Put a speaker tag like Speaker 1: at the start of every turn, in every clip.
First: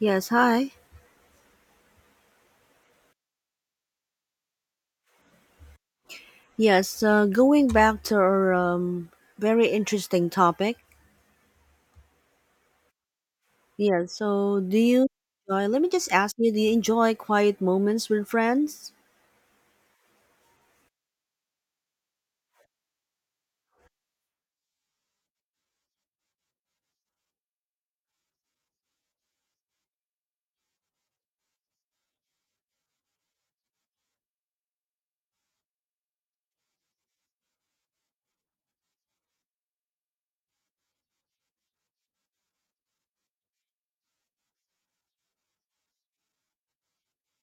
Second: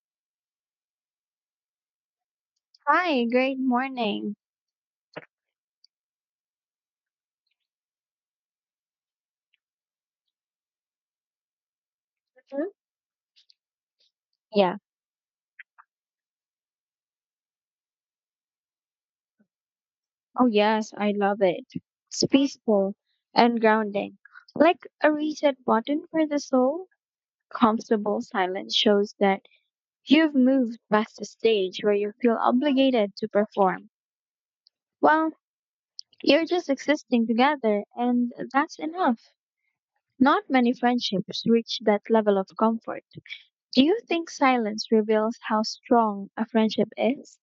Speaker 1: Yes, hi.
Speaker 2: Hi, great morning.
Speaker 1: Yes, Going back to our very interesting topic.
Speaker 2: Mhm.
Speaker 1: Yeah, so do
Speaker 2: Yeah.
Speaker 1: you enjoy, let me just ask you, do you enjoy quiet moments with friends?
Speaker 2: Oh, yes, I love it. It's peaceful and grounding, like a reset button for the soul. Comfortable silence shows that you've moved past the stage where you feel obligated to perform. Well, you're just existing together, and that's enough. Not many friendships reach that level of comfort. Do you think silence reveals how strong a friendship is?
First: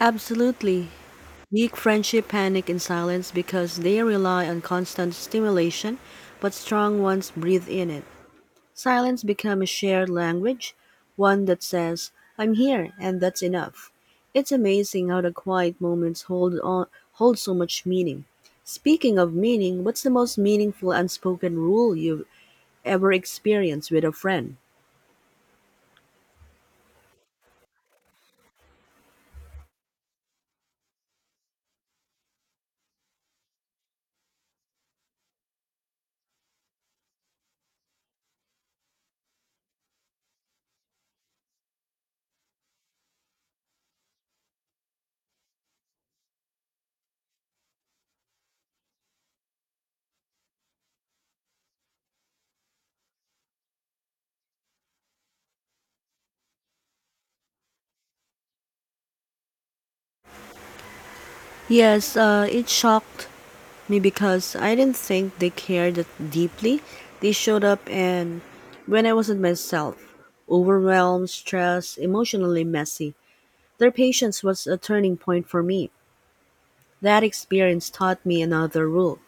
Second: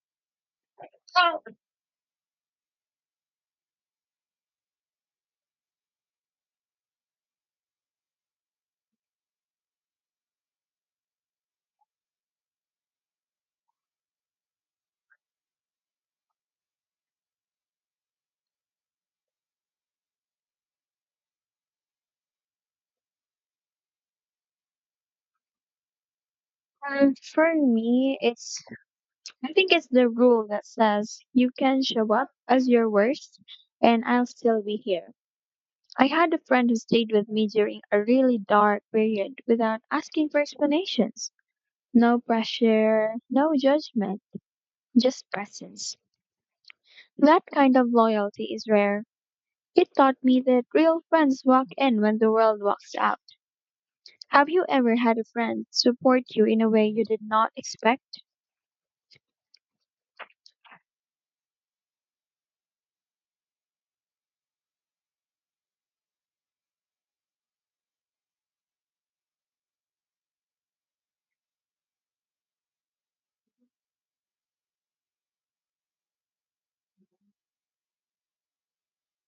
Speaker 1: Absolutely.
Speaker 2: Well,
Speaker 1: Weak friendship panic in silence because they rely on constant stimulation, but strong ones breathe in it. Silence become a shared language, one that says, I'm here and that's enough. It's amazing how the quiet moments hold so much meaning. Speaking of meaning, what's the most meaningful unspoken rule you've ever experienced with a friend?
Speaker 2: for me, it's I think it's the rule that says you can show up as your worst and I'll still be here. I had a friend who stayed with me during a really dark period without asking for explanations. No pressure, no judgment, just presence. That kind of loyalty is rare. It taught me that real friends walk in when the world walks out. Have you ever had a friend support you in a way you did not expect?
Speaker 1: Yes, it shocked me because I didn't think they cared that deeply. They showed up and when I wasn't myself, overwhelmed, stressed, emotionally messy. Their patience was a turning point for me. That experience taught me another rule:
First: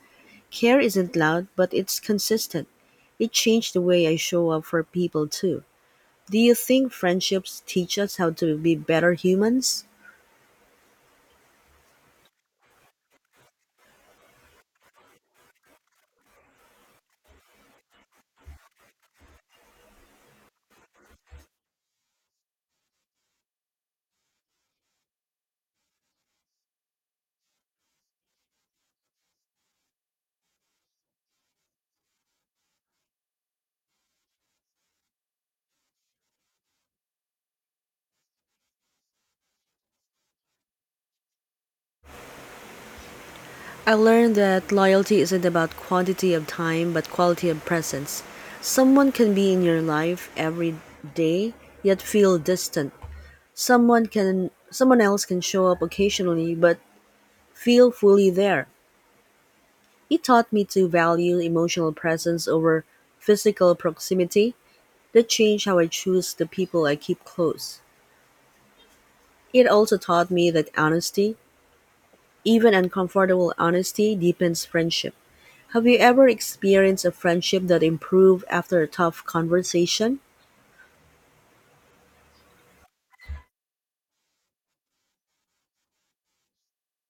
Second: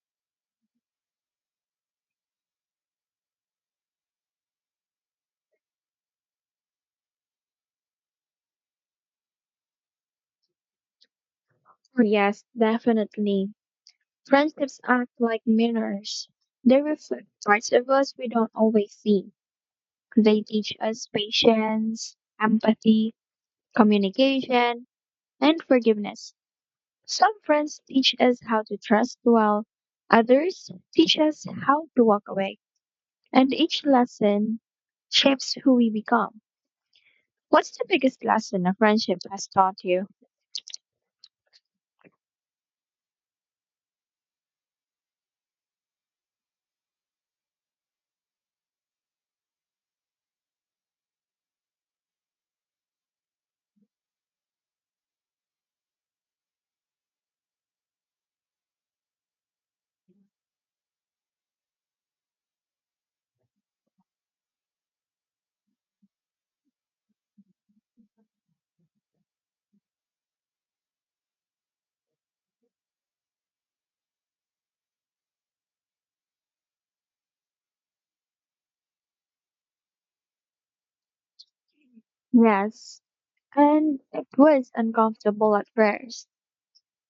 Speaker 1: care isn't loud, but it's consistent. It changed the way I show up for people, too. Do you think friendships teach us how to be better humans?
Speaker 2: Yes, definitely. Friendships act like mirrors. They reflect parts of us we don't always see. They teach us patience, empathy, communication, and forgiveness. Some friends teach us how to trust well, others teach us how to walk away. And each lesson shapes who we become. What's the biggest lesson a friendship has taught you?
Speaker 1: I learned that loyalty isn't about quantity of time, but quality of presence. Someone can be in your life every day, yet feel distant. Someone else can show up occasionally but feel fully there. It taught me to value emotional presence over physical proximity. That changed how I choose the people I keep close. It also taught me that honesty, even uncomfortable honesty, deepens friendship. Have you ever experienced a friendship that improved after a tough conversation?
Speaker 2: Yes, and it was uncomfortable at first.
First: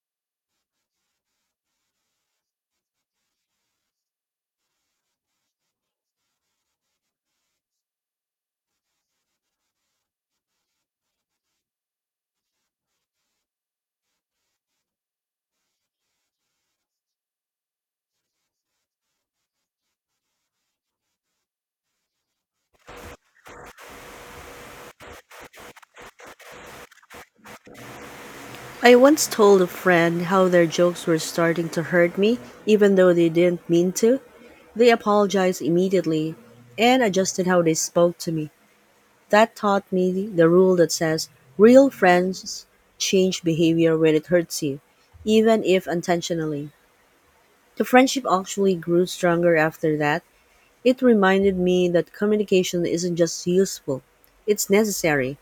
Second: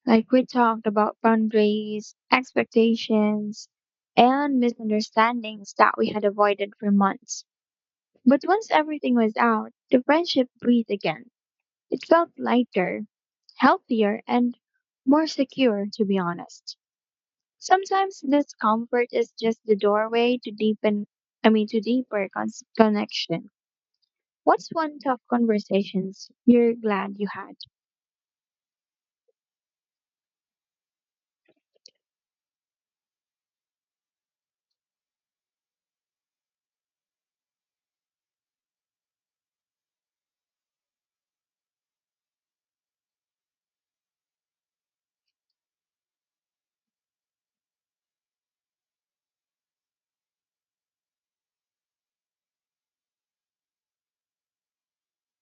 Speaker 2: Like we talked about boundaries, expectations, and misunderstandings that we had avoided for months. But once everything was out, the friendship breathed again. It felt lighter, healthier, and more secure, to be honest. Sometimes discomfort is just the doorway to to deeper connection. What's one tough conversations you're glad you had?
Speaker 1: I once told a friend how their jokes were starting to hurt me, even though they didn't mean to. They apologized immediately and adjusted how they spoke to me. That taught me the rule that says real friends change behavior when it hurts you, even if unintentionally. The friendship actually grew stronger after that. It reminded me that communication isn't just useful, it's necessary.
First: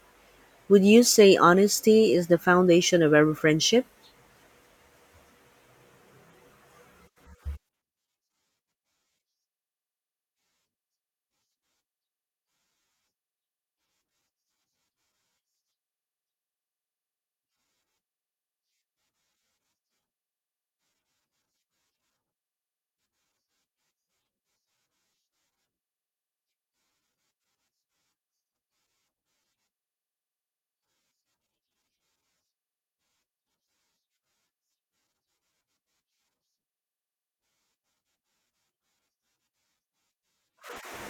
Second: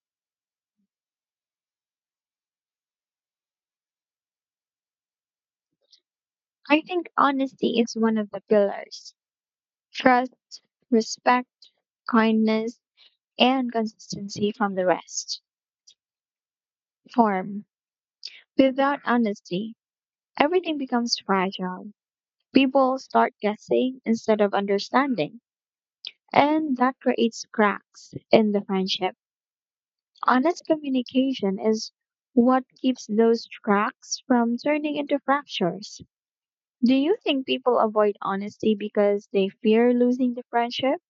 Speaker 1: Would you say honesty is the foundation of every friendship?
Speaker 2: I think honesty is one of the pillars. Trust, respect, kindness, and consistency from the rest. Form. Without honesty, everything becomes fragile. People start guessing instead of understanding, and that creates cracks in the friendship. Honest communication is what keeps those cracks from turning into fractures. Do you think people avoid honesty because they fear losing the friendship?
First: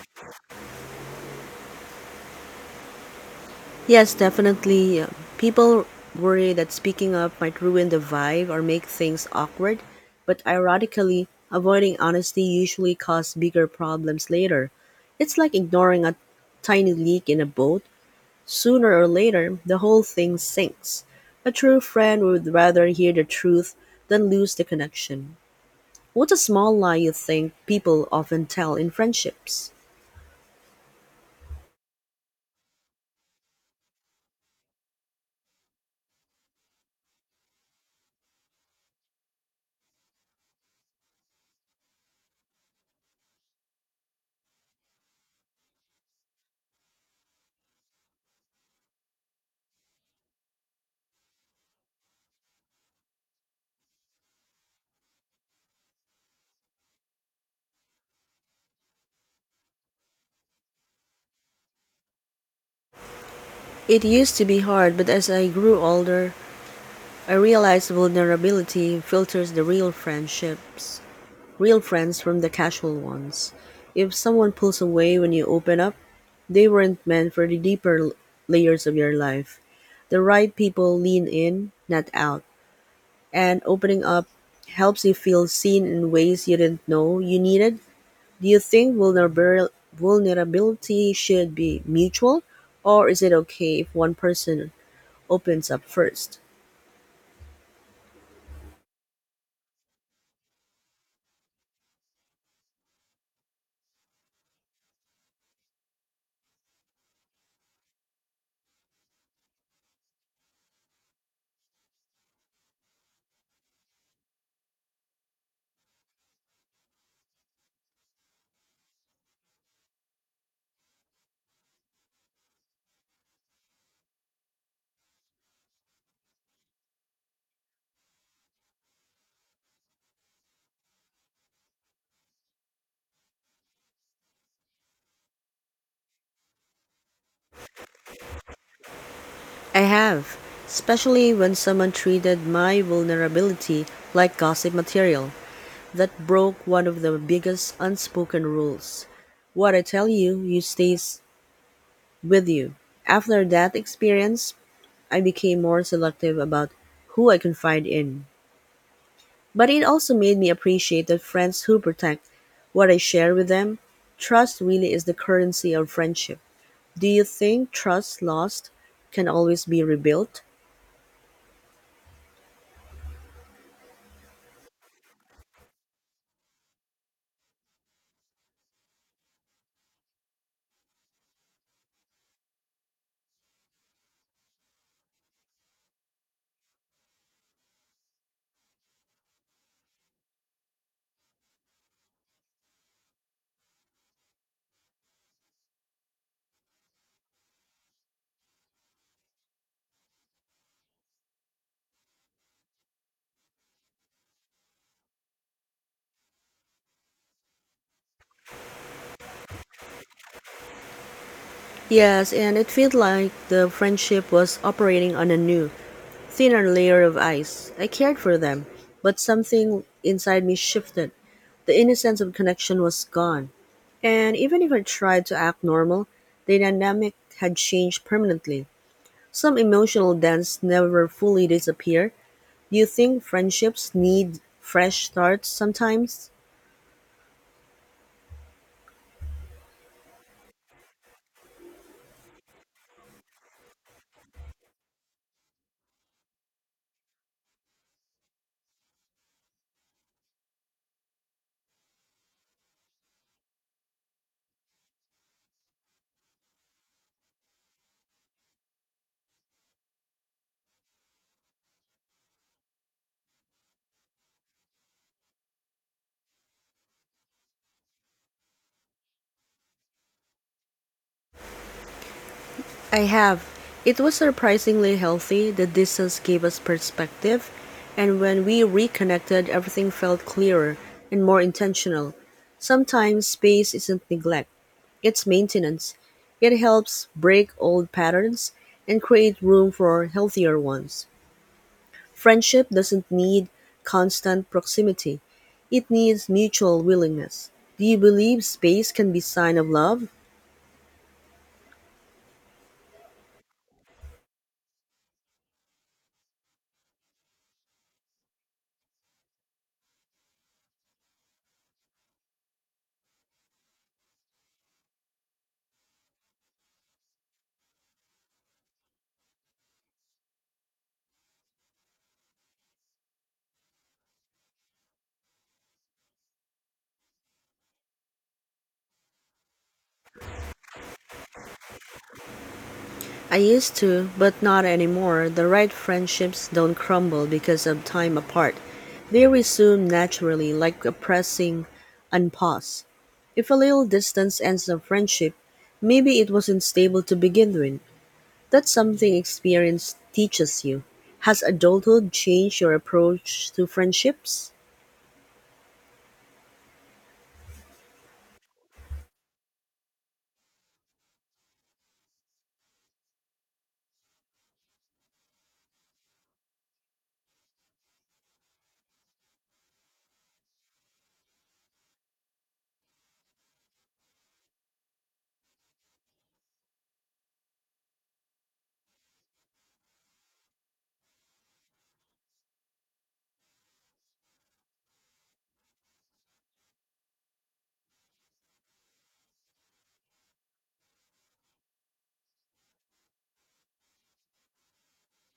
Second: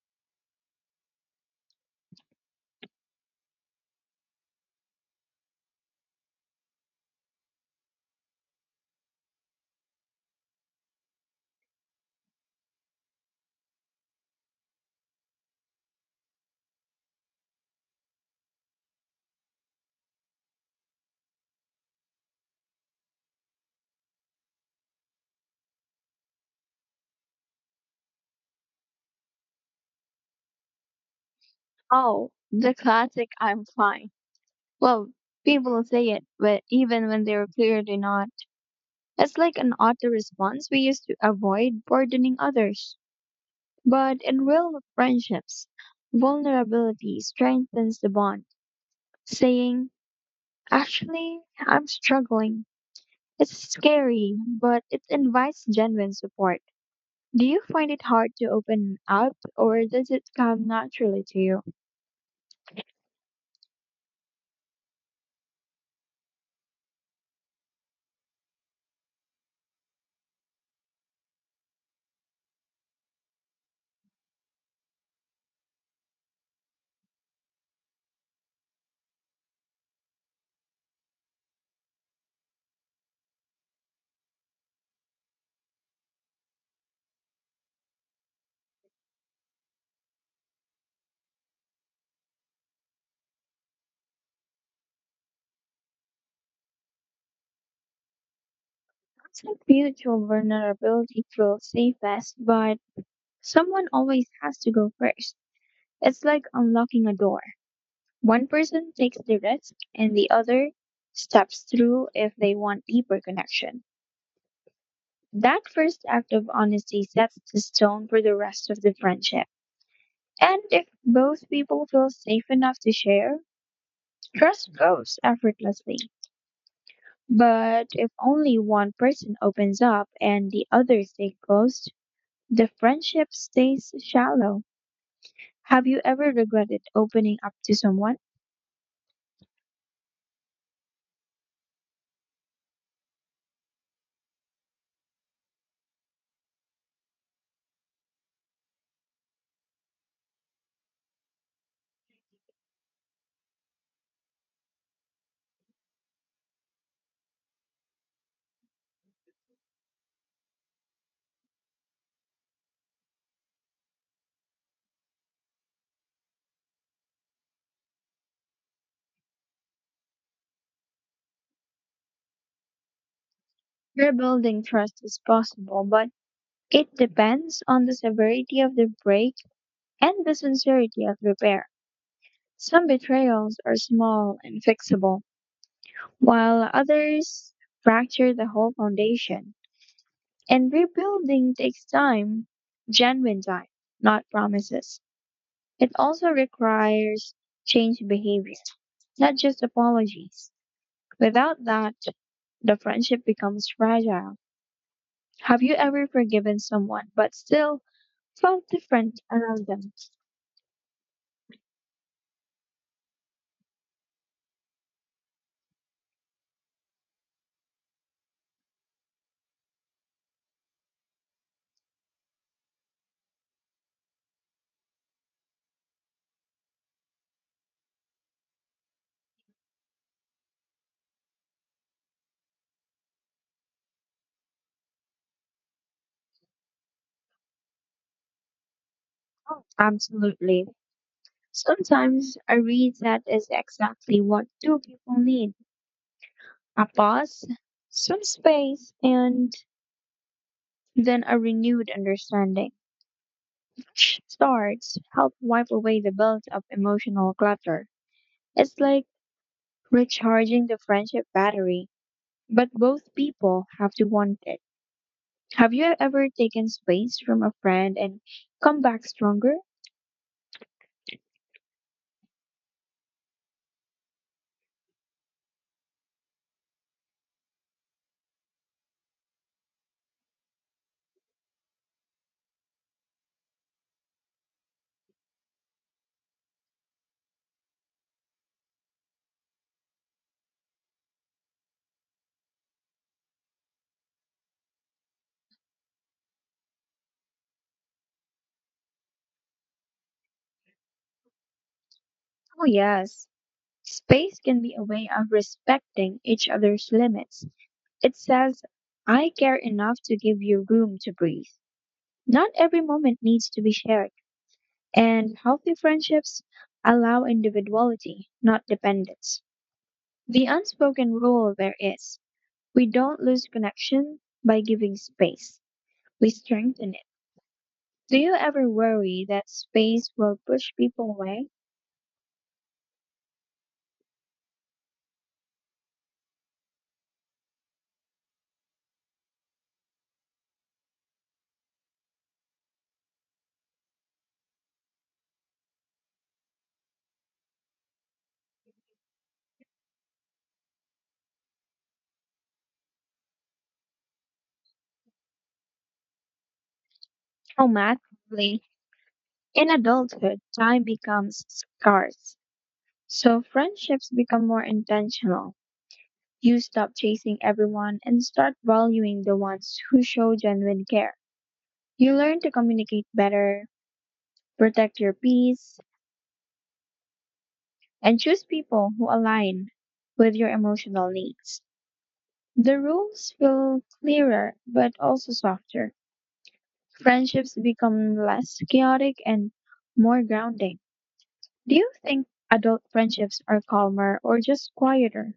Speaker 1: Yes, definitely. People worry that speaking up might ruin the vibe or make things awkward, but ironically, avoiding honesty usually causes bigger problems later. It's like ignoring a tiny leak in a boat. Sooner or later, the whole thing sinks. A true friend would rather hear the truth than lose the connection. What's a small lie you think people often tell in friendships?
Speaker 2: Oh, the classic I'm fine. Well, people say it, but even when they're clearly not. It's like an auto response we use to avoid burdening others. But in real friendships, vulnerability strengthens the bond. Saying, actually, I'm struggling. It's scary, but it invites genuine support. Do you find it hard to open up, or does it come naturally to you?
Speaker 1: It used to be hard, but as I grew older, I realized vulnerability filters real friends from the casual ones. If someone pulls away when you open up, they weren't meant for the layers of your life. The right people lean in, not out. And opening up helps you feel seen in ways you didn't know you needed. Do you think vulnerability should be mutual, or is it okay if one person opens up first?
Speaker 2: I think mutual vulnerability feels safest, but someone always has to go first. It's like unlocking a door. One person takes the risk and the other steps through if they want deeper connection. That first act of honesty sets the tone for the rest of the friendship. And if both people feel safe enough to share, trust grows effortlessly. But if only one person opens up and the other stays closed, the friendship stays shallow. Have you ever regretted opening up to someone?
Speaker 1: I have, especially when someone treated my vulnerability like gossip material. That broke one of the biggest unspoken rules. What I tell you, stays with you. After that experience, I became more selective about who I confide in. But it also made me appreciate the friends who protect what I share with them. Trust really is the currency of friendship. Do you think trust lost can always be rebuilt?
Speaker 2: Rebuilding trust is possible, but it depends on the severity of the break and the sincerity of repair. Some betrayals are small and fixable, while others fracture the whole foundation. And rebuilding takes time, genuine time, not promises. It also requires changed behavior, not just apologies. Without that, the friendship becomes fragile. Have you ever forgiven someone but still felt different around them?
Speaker 1: Yes, and it felt like the friendship was operating on a new, thinner layer of ice. I cared for them, but something inside me shifted. The innocence of connection was gone. And even if I tried to act normal, the dynamic had changed permanently. Some emotional dents never fully disappear. Do you think friendships need fresh starts sometimes?
Speaker 2: Oh, absolutely. Sometimes a reset is exactly what two people need. A pause, some space, and then a renewed understanding. Fresh starts help wipe away the built-up emotional clutter. It's like recharging the friendship battery, but both people have to want it. Have you ever taken space from a friend and come back stronger?
Speaker 1: I have. It was surprisingly healthy. The distance gave us perspective, and when we reconnected, everything felt clearer and more intentional. Sometimes space isn't neglect, it's maintenance. It helps break old patterns and create room for healthier ones. Friendship doesn't need constant proximity. It needs mutual willingness. Do you believe space can be sign of love?
Speaker 2: Oh, yes. Space can be a way of respecting each other's limits. It says, I care enough to give you room to breathe. Not every moment needs to be shared, and healthy friendships allow individuality, not dependence. The unspoken rule there is we don't lose connection by giving space, we strengthen it. Do you ever worry that space will push people away?
Speaker 1: I used to, but not anymore. The right friendships don't crumble because of time apart. They resume naturally, like a pressing unpause. If a little distance ends a friendship, maybe it wasn't stable to begin with. That's something experience teaches you. Has adulthood changed your approach to friendships?
Speaker 2: Automatically, in adulthood, time becomes scarce, so friendships become more intentional. You stop chasing everyone and start valuing the ones who show genuine care. You learn to communicate better, protect your peace, and choose people who align with your emotional needs. The rules feel clearer but also softer. Friendships become less chaotic and more grounding. Do you think adult friendships are calmer or just quieter?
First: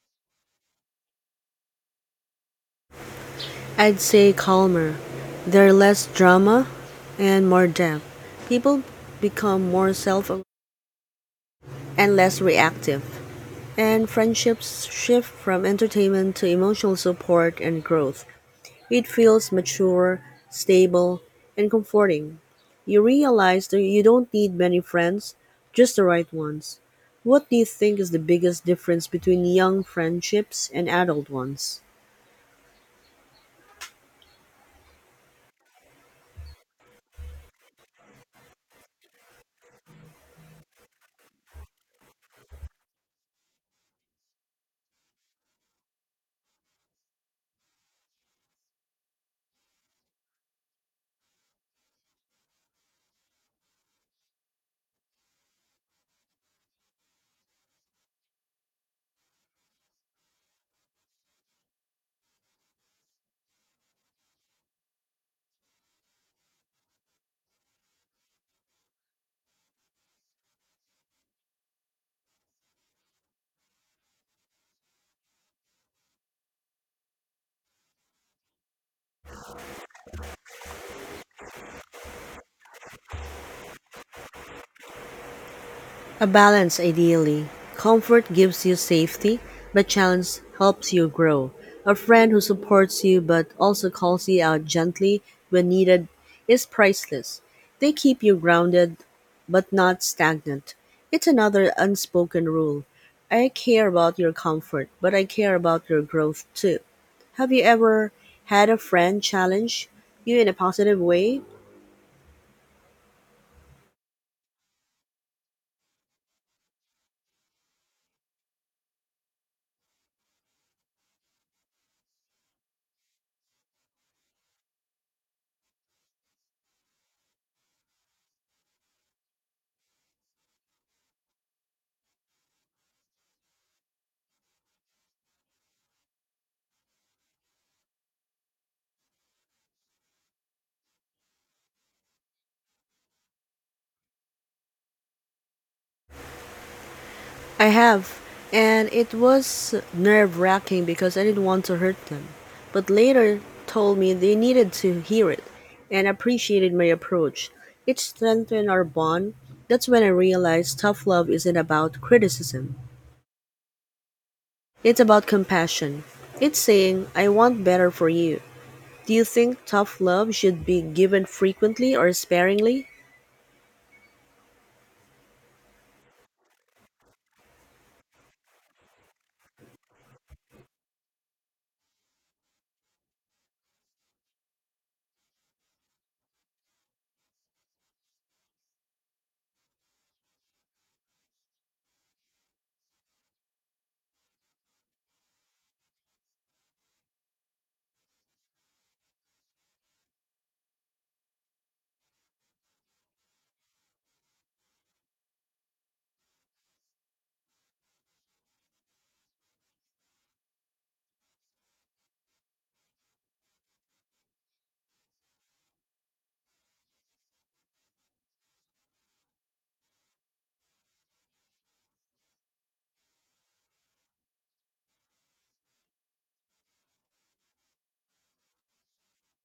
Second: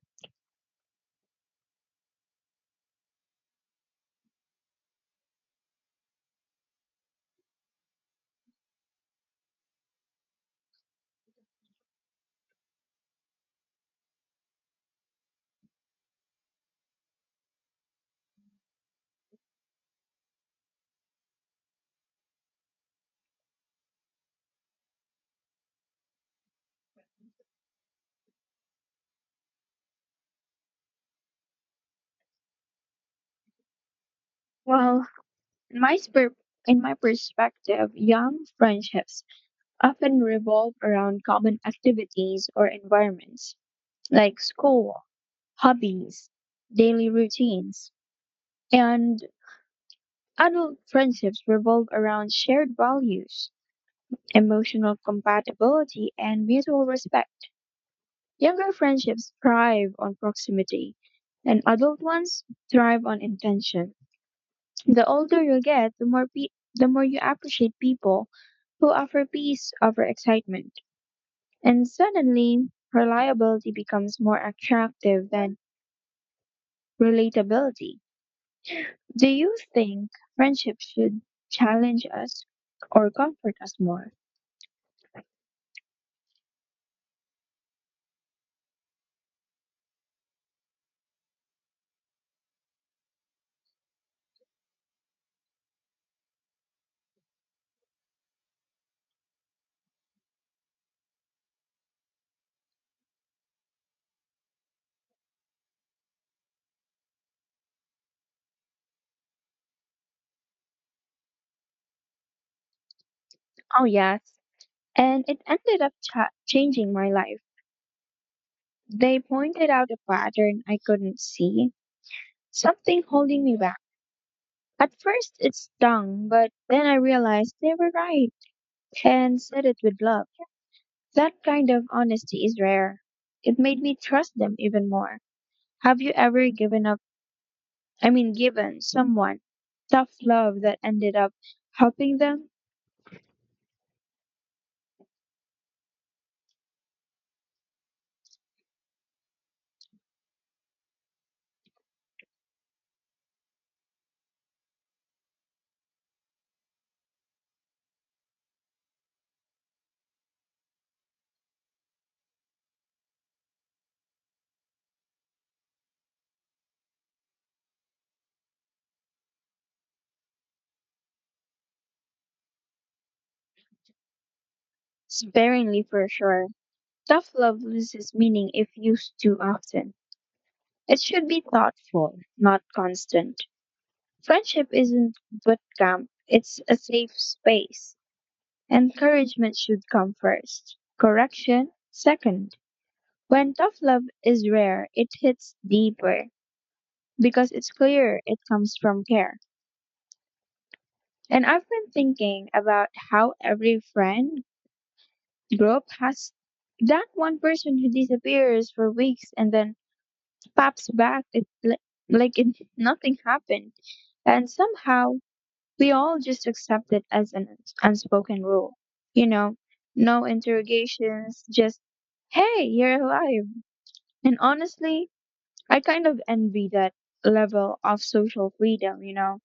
Speaker 1: I'd say calmer. They're less drama and more depth. People become more self and less reactive. And friendships shift from entertainment to emotional support and growth. It feels mature, stable, and comforting. You realize that you don't need many friends, just the right ones. What do you think is the biggest difference between young friendships and adult ones?
Speaker 2: Well, in my, sper- in my perspective, young friendships often revolve around common activities or environments like school, hobbies, daily routines, and adult friendships revolve around shared values, emotional compatibility, and mutual respect. Younger friendships thrive on proximity, and adult ones thrive on intention. The older you get, the more you appreciate people who offer peace over excitement. And suddenly, reliability becomes more attractive than relatability. Do you think friendship should challenge us or comfort us more?
Speaker 1: A balance, ideally. Comfort gives you safety, but challenge helps you grow. A friend who supports you but also calls you out gently when needed is priceless. They keep you grounded but not stagnant. It's another unspoken rule. I care about your comfort, but I care about your growth too. Have you ever had a friend challenge you in a positive way?
Speaker 2: Oh, yes. And it ended up changing my life. They pointed out a pattern I couldn't see, something holding me back. At first, it stung, but then I realized they were right and said it with love. That kind of honesty is rare. It made me trust them even more. Have you ever given up, I mean, given someone tough love that ended up helping them?
Speaker 1: I have, and it was nerve wracking because I didn't want to hurt them, but later told me they needed to hear it and appreciated my approach. It strengthened our bond. That's when I realized tough love isn't about criticism, it's about compassion. It's saying, I want better for you. Do you think tough love should be given frequently or sparingly?
Speaker 2: Sparingly for sure. Tough love loses meaning if used too often. It should be thoughtful, not constant. Friendship isn't boot camp, it's a safe space. Encouragement should come first, correction second. When tough love is rare, it hits deeper, because it's clear it comes from care. And I've been thinking about how every friend group has that one person who disappears for weeks and then pops back it, li- like it, nothing happened. And somehow we all just accept it as an unspoken rule. You know, no interrogations, just, hey, you're alive. And honestly, I kind of envy that level of social freedom.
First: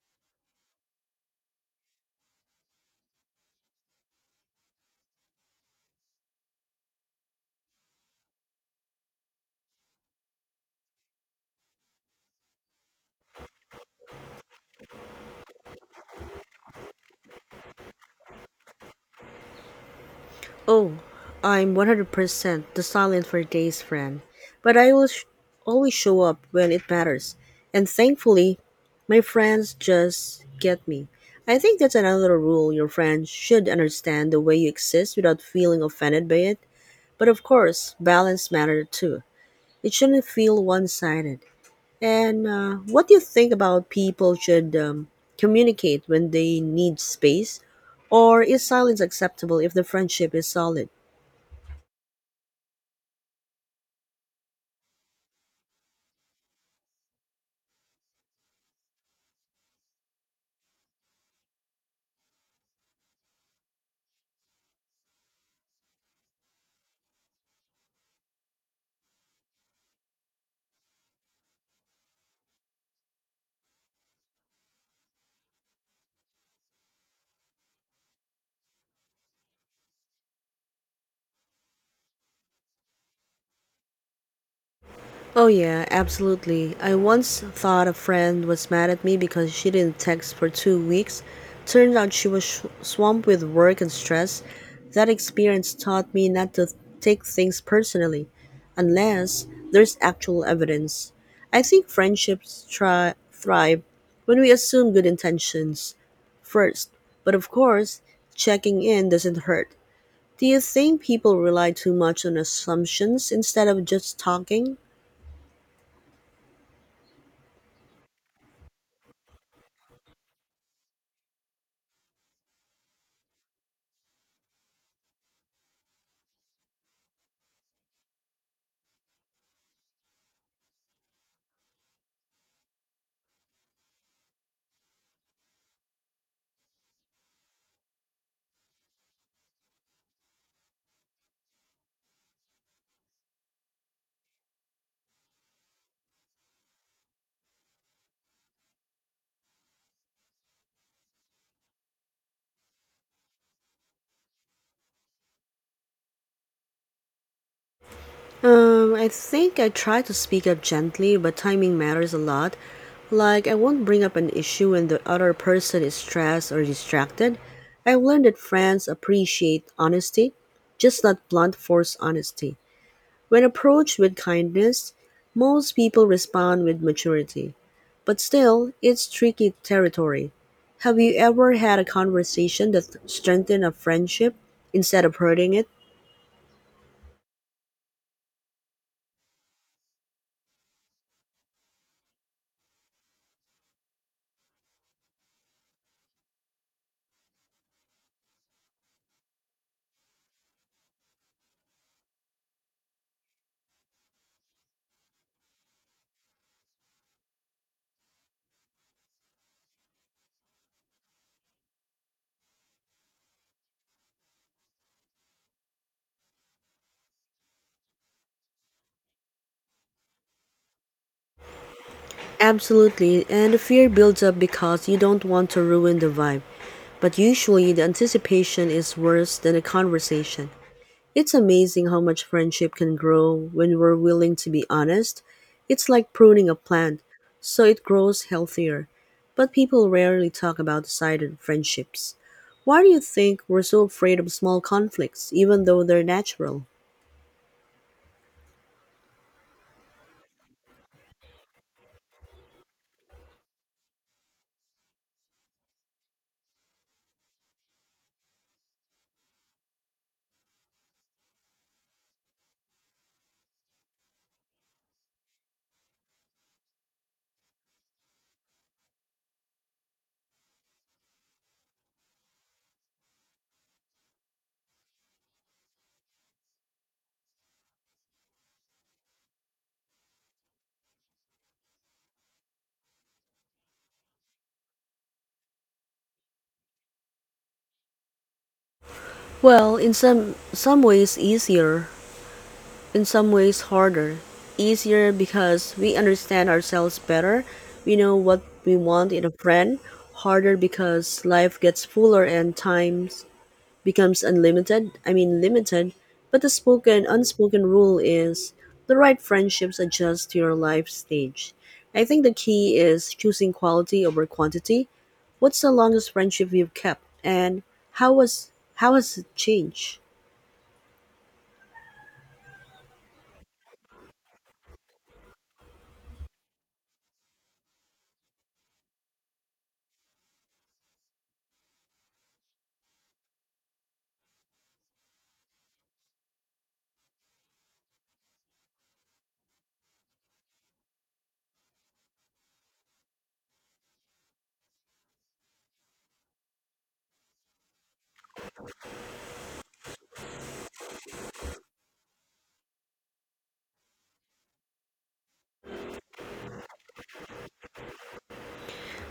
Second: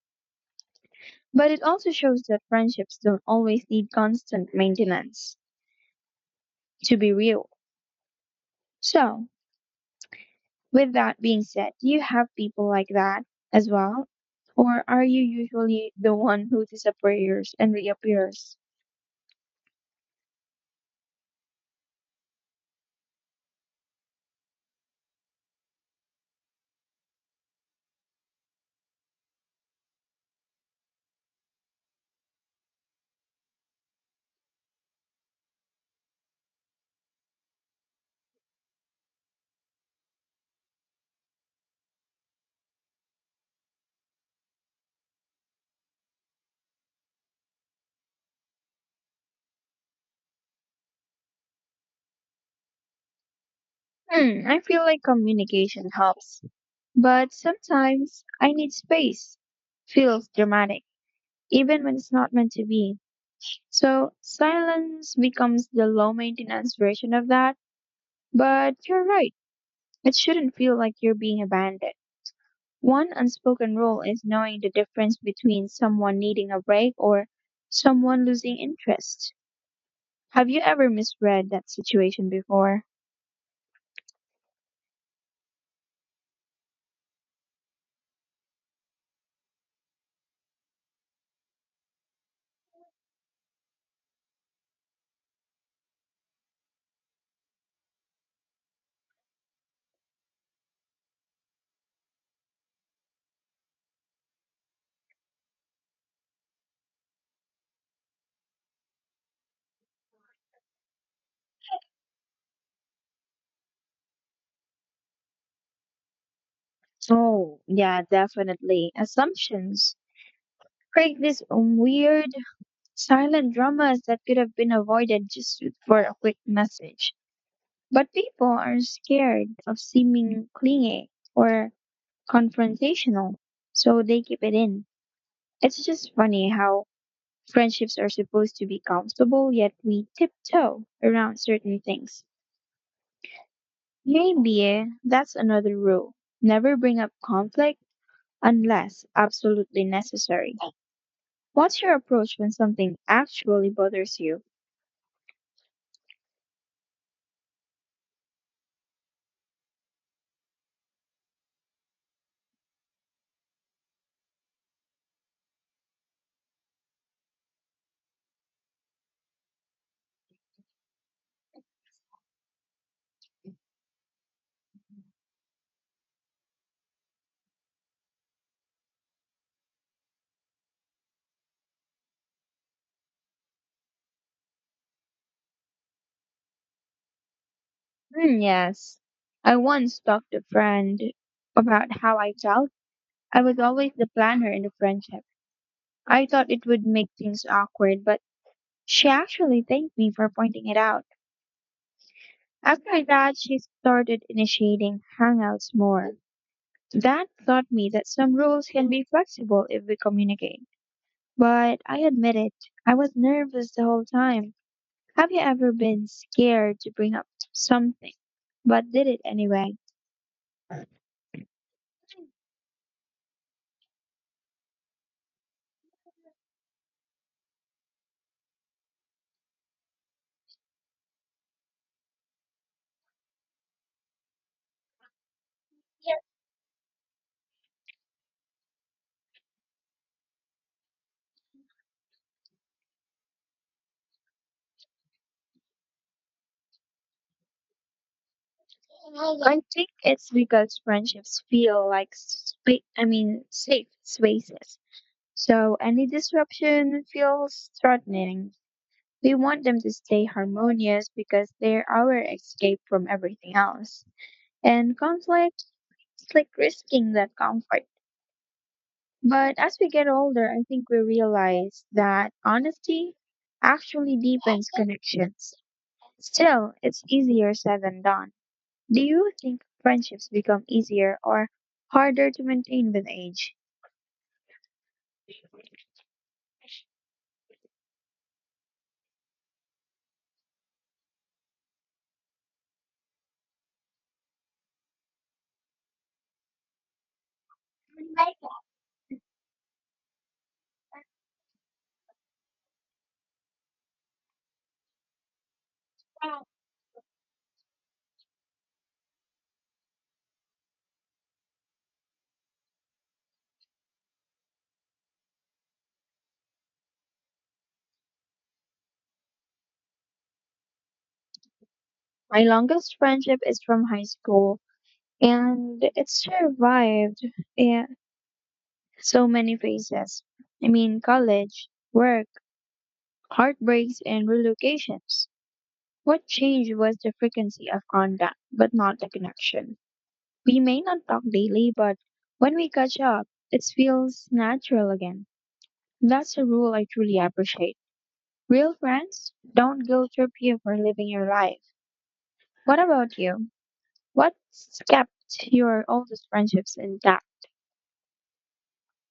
Speaker 2: But it also shows that friendships don't always need constant maintenance to be real. So, with that being said, do you have people like that as well? Or are you usually the one who disappears and reappears?
Speaker 1: Oh, I'm 100% the silent for days friend, but I always show up when it matters. And thankfully, my friends just get me. I think that's another rule: your friends should understand the way you exist without feeling offended by it. But of course, balance matters too. It shouldn't feel one sided. And What do you think about people should communicate when they need space? Or is silence acceptable if the friendship is solid?
Speaker 2: Hmm, I feel like communication helps, but sometimes I need space. Feels dramatic, even when it's not meant to be. So, silence becomes the low maintenance version of that, but you're right. It shouldn't feel like you're being abandoned. One unspoken rule is knowing the difference between someone needing a break or someone losing interest. Have you ever misread that situation before?
Speaker 1: Oh, yeah, absolutely. I once thought a friend was mad at me because she didn't text for 2 weeks. Turned out she swamped with work and stress. That experience taught me not to take things personally, unless there's actual evidence. I think thrive when we assume good intentions first, but of course, checking in doesn't hurt. Do you think people rely too much on assumptions instead of just talking?
Speaker 2: Oh, yeah, definitely. Assumptions create these weird, silent dramas that could have been avoided just for a quick message. But people are scared of seeming clingy or confrontational, so they keep it in. It's just funny how friendships are supposed to be comfortable, yet we tiptoe around certain things. Maybe that's another rule. Never bring up conflict unless absolutely necessary. What's your approach when something actually bothers you?
Speaker 1: I think I try to speak up gently, but timing matters a lot. Like, I won't bring up an issue when the other person is stressed or distracted. I've learned that friends appreciate honesty, just not blunt force honesty. When approached with kindness, most people respond with maturity. But still, it's tricky territory. Have you ever had a conversation that strengthened a friendship instead of hurting it?
Speaker 2: Hmm, yes. I once talked to a friend about how I felt. I was always the planner in the friendship. I thought it would make things awkward, but she actually thanked me for pointing it out. After that, she started initiating hangouts more. That taught me that some rules can be flexible if we communicate. But I admit it, I was nervous the whole time. Have you ever been scared to bring up something, but did it anyway?
Speaker 1: Absolutely, and the fear builds up because you don't want to ruin the vibe. But usually, the anticipation is worse than the conversation. It's amazing how much friendship can grow when we're willing to be honest. It's like pruning a plant, so it grows healthier. But people rarely talk about the side of friendships. Why do you think we're so afraid of small conflicts, even though they're natural?
Speaker 2: I think it's because friendships feel like safe spaces. So any disruption feels threatening. We want them to stay harmonious because they're our escape from everything else. And conflict its like risking that comfort. But as we get older, I think we realize that honesty actually deepens connections. Still, it's easier said than done. Do you think friendships become easier or harder to maintain with age?
Speaker 1: Well, in some ways easier, in some ways harder. Easier because we understand ourselves better. We know what we want in a friend. Harder because life gets fuller and times becomes unlimited. I mean limited. But the spoken unspoken rule is the right friendships adjust to your life stage. I think the key is choosing quality over quantity. What's the longest friendship you've kept and how has it changed?
Speaker 2: My longest friendship is from high school and it survived so many phases. I mean, college, work, heartbreaks, and relocations. What changed was the frequency of contact, but not the connection. We may not talk daily, but when we catch up, it feels natural again. That's a rule I truly appreciate. Real friends don't guilt trip you for living your life. What about you? What kept your oldest friendships intact?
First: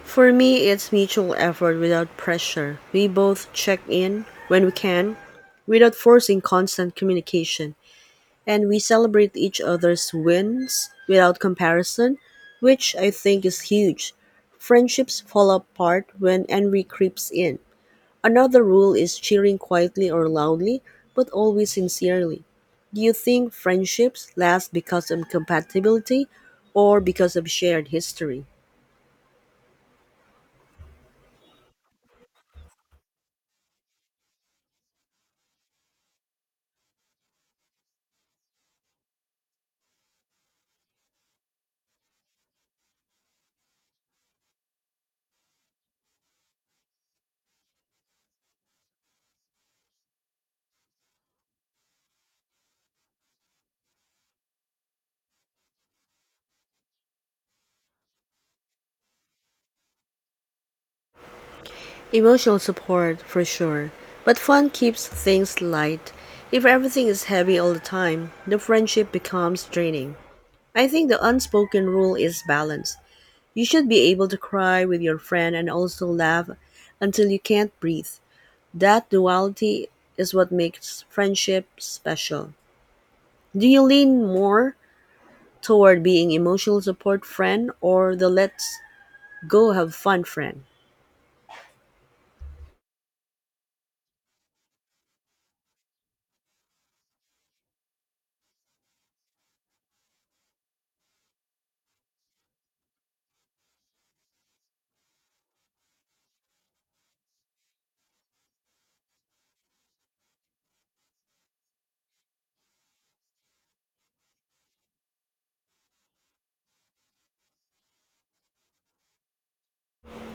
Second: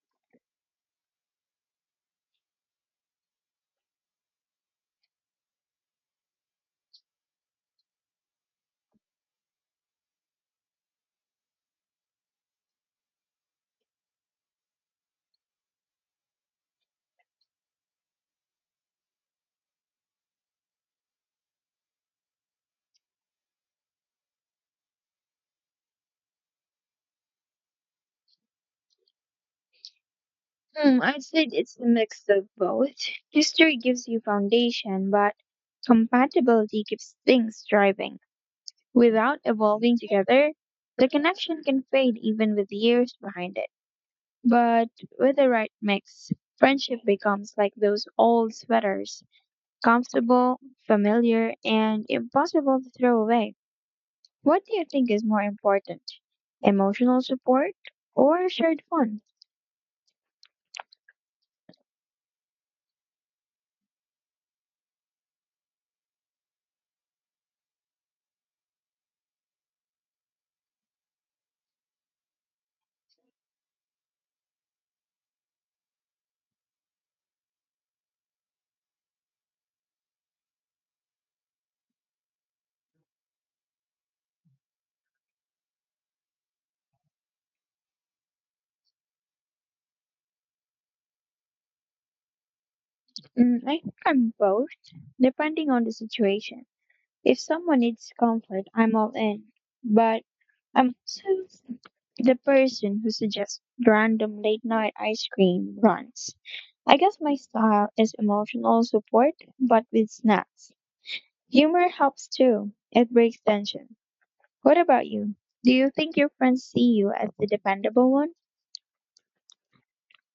Speaker 1: For me, it's mutual effort without pressure. We both check in when we can without forcing constant communication, and we celebrate each other's wins without comparison, which I think is huge. Friendships fall apart when envy creeps in. Another rule is cheering quietly or loudly, but always sincerely. Do you think friendships last because of compatibility or because of shared history?
Speaker 2: Hmm, I'd say it's a mix of both. History gives you foundation, but compatibility keeps things thriving. Without evolving together, the connection can fade even with years behind it. But with the right mix, friendship becomes like those old sweaters, comfortable, familiar, and impossible to throw away. What do you think is more important? Emotional support or shared fun?
Speaker 1: Emotional support, for sure. But fun keeps things light. If everything is heavy all the time, the friendship becomes draining. I think the unspoken rule is balance. You should be able to cry with your friend and also laugh until you can't breathe. That duality is what makes friendship special. Do you lean more toward being emotional support friend or the let's go have fun friend?
Speaker 2: Mm, I think I'm both, depending on the situation. If someone needs comfort, I'm all in. But I'm also the person who suggests random late night ice cream runs. I guess my style is emotional support, but with snacks. Humor helps too. It breaks tension. What about you? Do you think your friends see you as the dependable one?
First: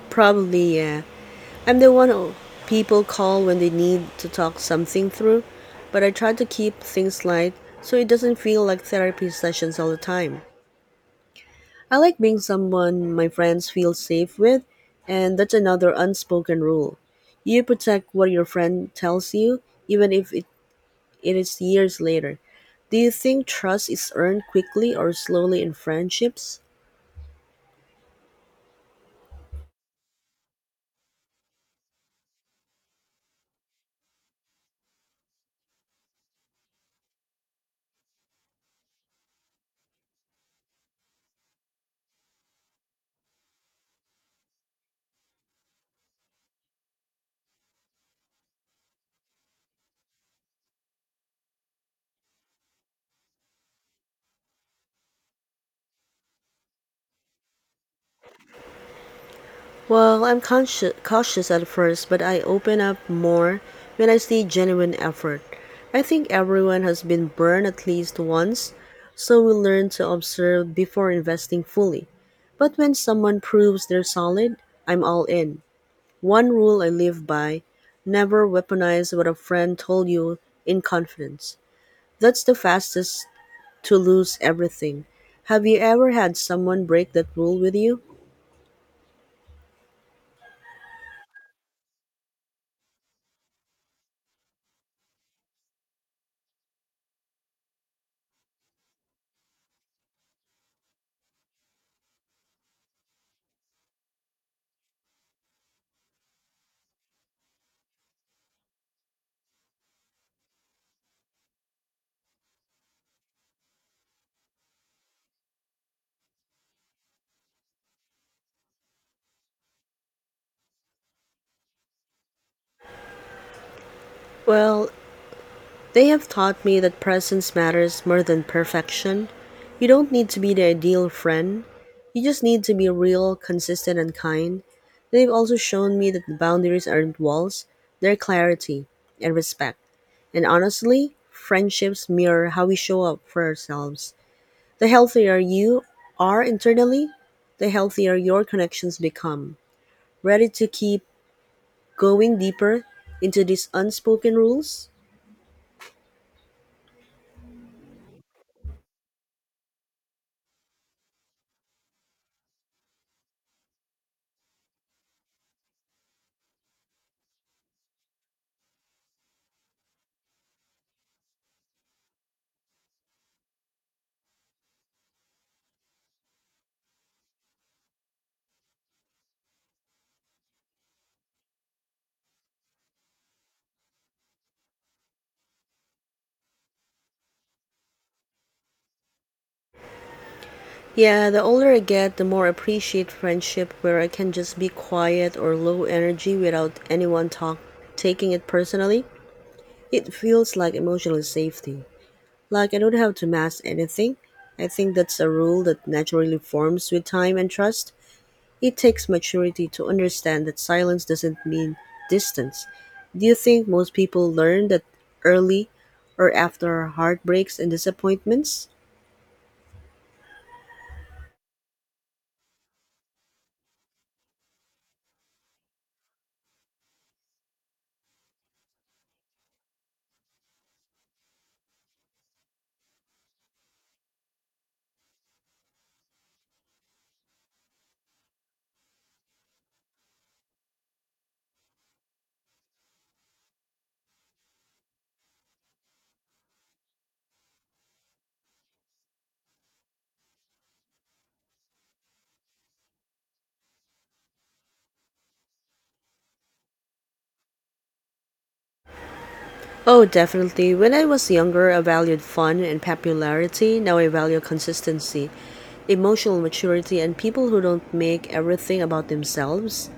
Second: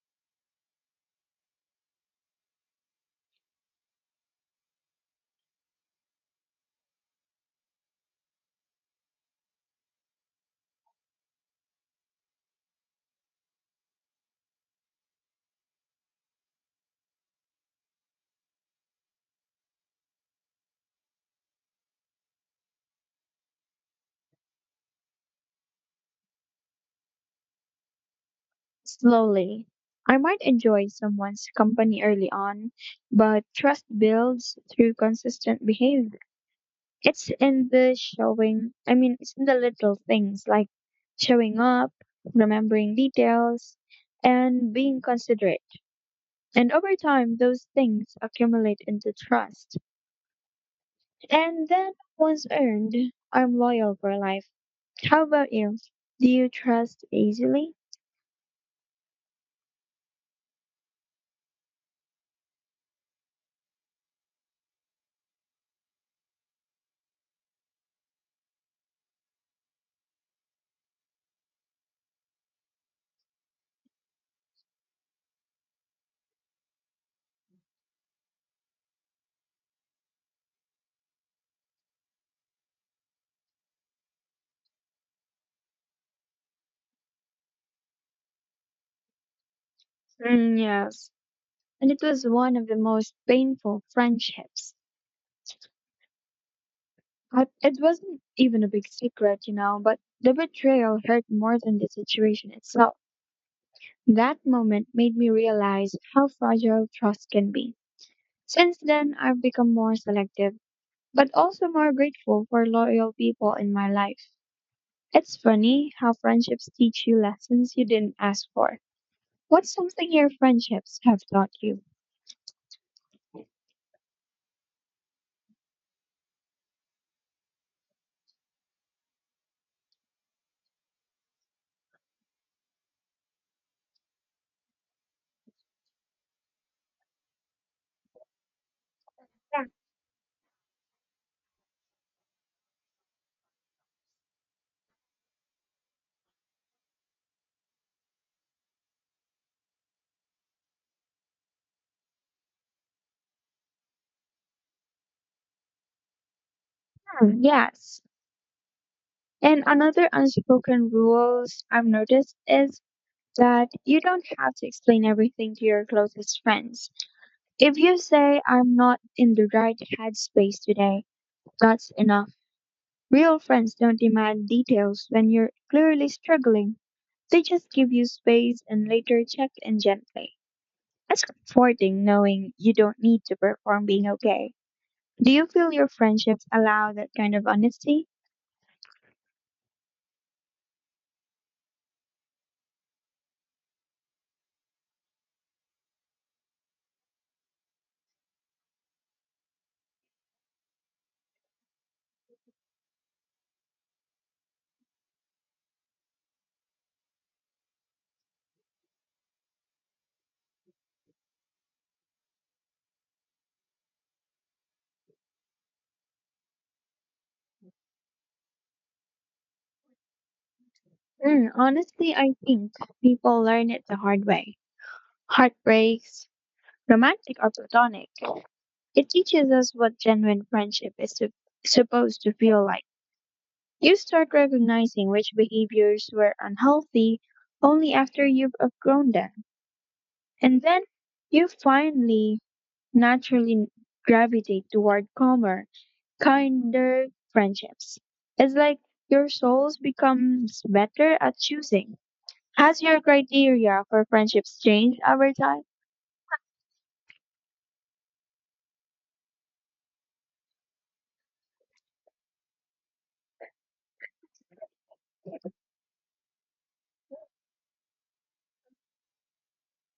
Speaker 1: Probably, yeah. I'm the one who people call when they need to talk something through, but I try to keep things light so it doesn't feel like therapy sessions all the time. I like being someone my friends feel safe with, and that's another unspoken rule. You protect what your friend tells you, even if it, it is years later. Do you think trust is earned quickly or slowly in friendships?
Speaker 2: Slowly. I might enjoy someone's company early on, but trust builds through consistent behavior. It's in the little things like showing up, remembering details, and being considerate. And over time, those things accumulate into trust. And then once earned, I'm loyal for life. How about you? Do you trust easily?
Speaker 1: Cautious at first, but I open up more when I see genuine effort. I think everyone has been burned at least once, so we learn to observe before investing fully. But when someone proves they're solid, I'm all in. One rule I live by: never weaponize what a friend told you in confidence. That's the fastest to lose everything. Have you ever had someone break that rule with you?
Speaker 2: Mm, yes, and it was one of the most painful friendships. But it wasn't even a big secret, but the betrayal hurt more than the situation itself. That moment made me realize how fragile trust can be. Since then, I've become more selective, but also more grateful for loyal people in my life. It's funny how friendships teach you lessons you didn't ask for. What's something your friendships have taught you?
Speaker 1: Well, they have taught me that presence matters more than perfection. You don't need to be the ideal friend. You just need to be real, consistent, and kind. They've also shown me that the boundaries aren't walls, they're clarity and respect. And honestly, friendships mirror how we show up for ourselves. The healthier you are internally, the healthier your connections become. Ready to keep going deeper into these unspoken rules?
Speaker 2: Hmm, yes. And another unspoken rules I've noticed is that you don't have to explain everything to your closest friends. If you say I'm not in the right headspace today, that's enough. Real friends don't demand details when you're clearly struggling. They just give you space and later check in gently. It's comforting knowing you don't need to perform being okay. Do you feel your friendships allow that kind of honesty?
Speaker 1: Yeah, the older I get, the more I appreciate friendship where I can just be quiet or low energy without anyone talk taking it personally. It feels like emotional safety. Like I don't have to mask anything. I think that's a rule that naturally forms with time and trust. It takes maturity to understand that silence doesn't mean distance. Do you think most people learn that early or after heartbreaks and disappointments?
Speaker 2: Mm, honestly, I think people learn it the hard way, heartbreaks, romantic or platonic. It teaches us what genuine friendship is supposed to feel like. You start recognizing which behaviors were unhealthy only after you've outgrown them. And then you finally naturally gravitate toward calmer, kinder friendships. It's like your souls becomes better at choosing. Has your criteria for friendships changed over time?
Speaker 1: Oh, definitely. When I was younger, I valued fun and popularity. Now I value consistency, emotional maturity, and people who don't make everything about themselves.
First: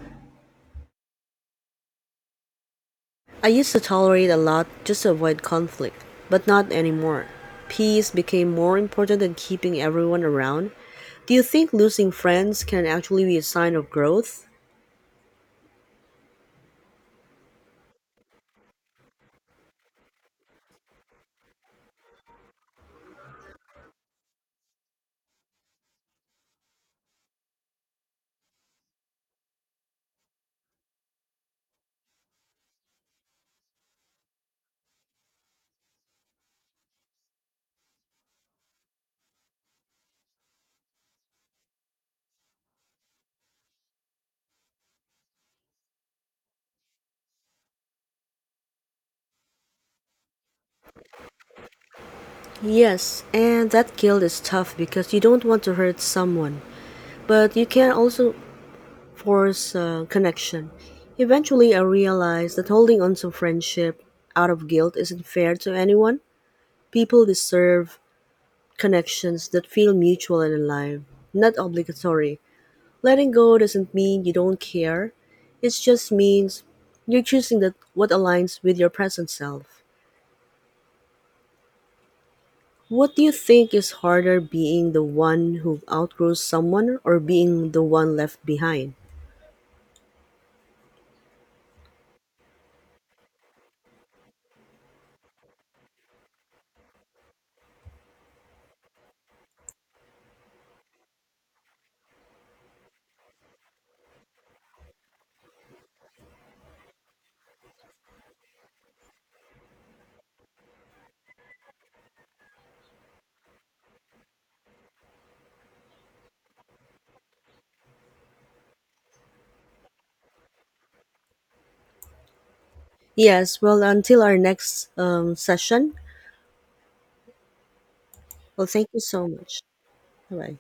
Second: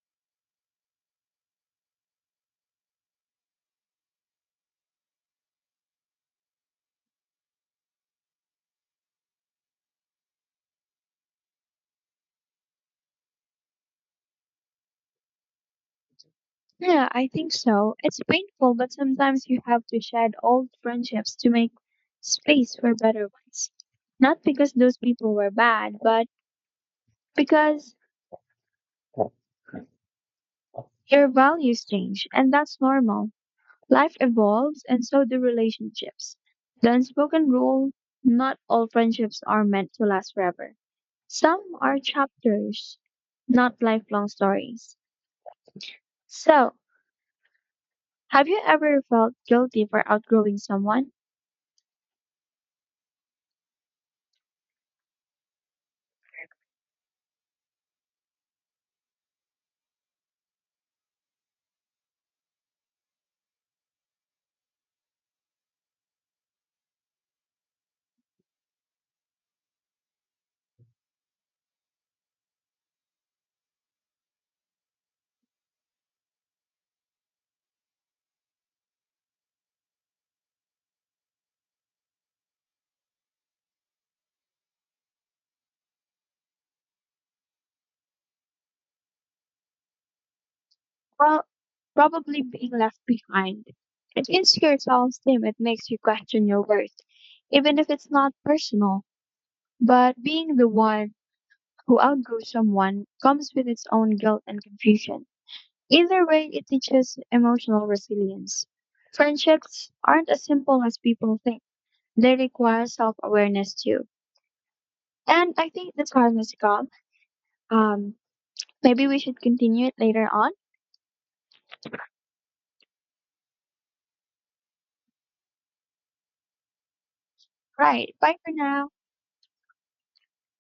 Speaker 1: I used to tolerate a lot just to avoid conflict, but not anymore. Peace became more important than keeping everyone around. Do you think losing friends can actually be a sign of growth?
Speaker 2: Yeah, I think so. It's painful, but sometimes you have to shed old friendships to make space for better ones. Not because those people were bad, but because your values change, and that's normal. Life evolves, and so do relationships. The unspoken rule, not all friendships are meant to last forever. Some are chapters, not lifelong stories. So, have you ever felt guilty for outgrowing someone?
Speaker 1: Yes, and that guilt is tough because you don't want to hurt someone, but you can also force connection. Eventually, I realized that holding on to friendship out of guilt isn't fair to anyone. People deserve connections that feel mutual and alive, not obligatory. Letting go doesn't mean you don't care, it just means you're choosing that what aligns with your present self. What do you think is harder, being the one who outgrows someone or being the one left behind?
Speaker 2: Well, probably being left behind. It is your self-esteem. It makes you question your worth, even if it's not personal. But being the one who outgrew someone comes with its own guilt and confusion. Either way, it teaches emotional resilience. Friendships aren't as simple as people think. They require self-awareness too. And I think that's time has Um, maybe we should continue it later on.
Speaker 1: Yes, well, until our next session.
Speaker 2: Right. Bye for
Speaker 1: Well, thank
Speaker 2: now.
Speaker 1: you so much. Bye bye.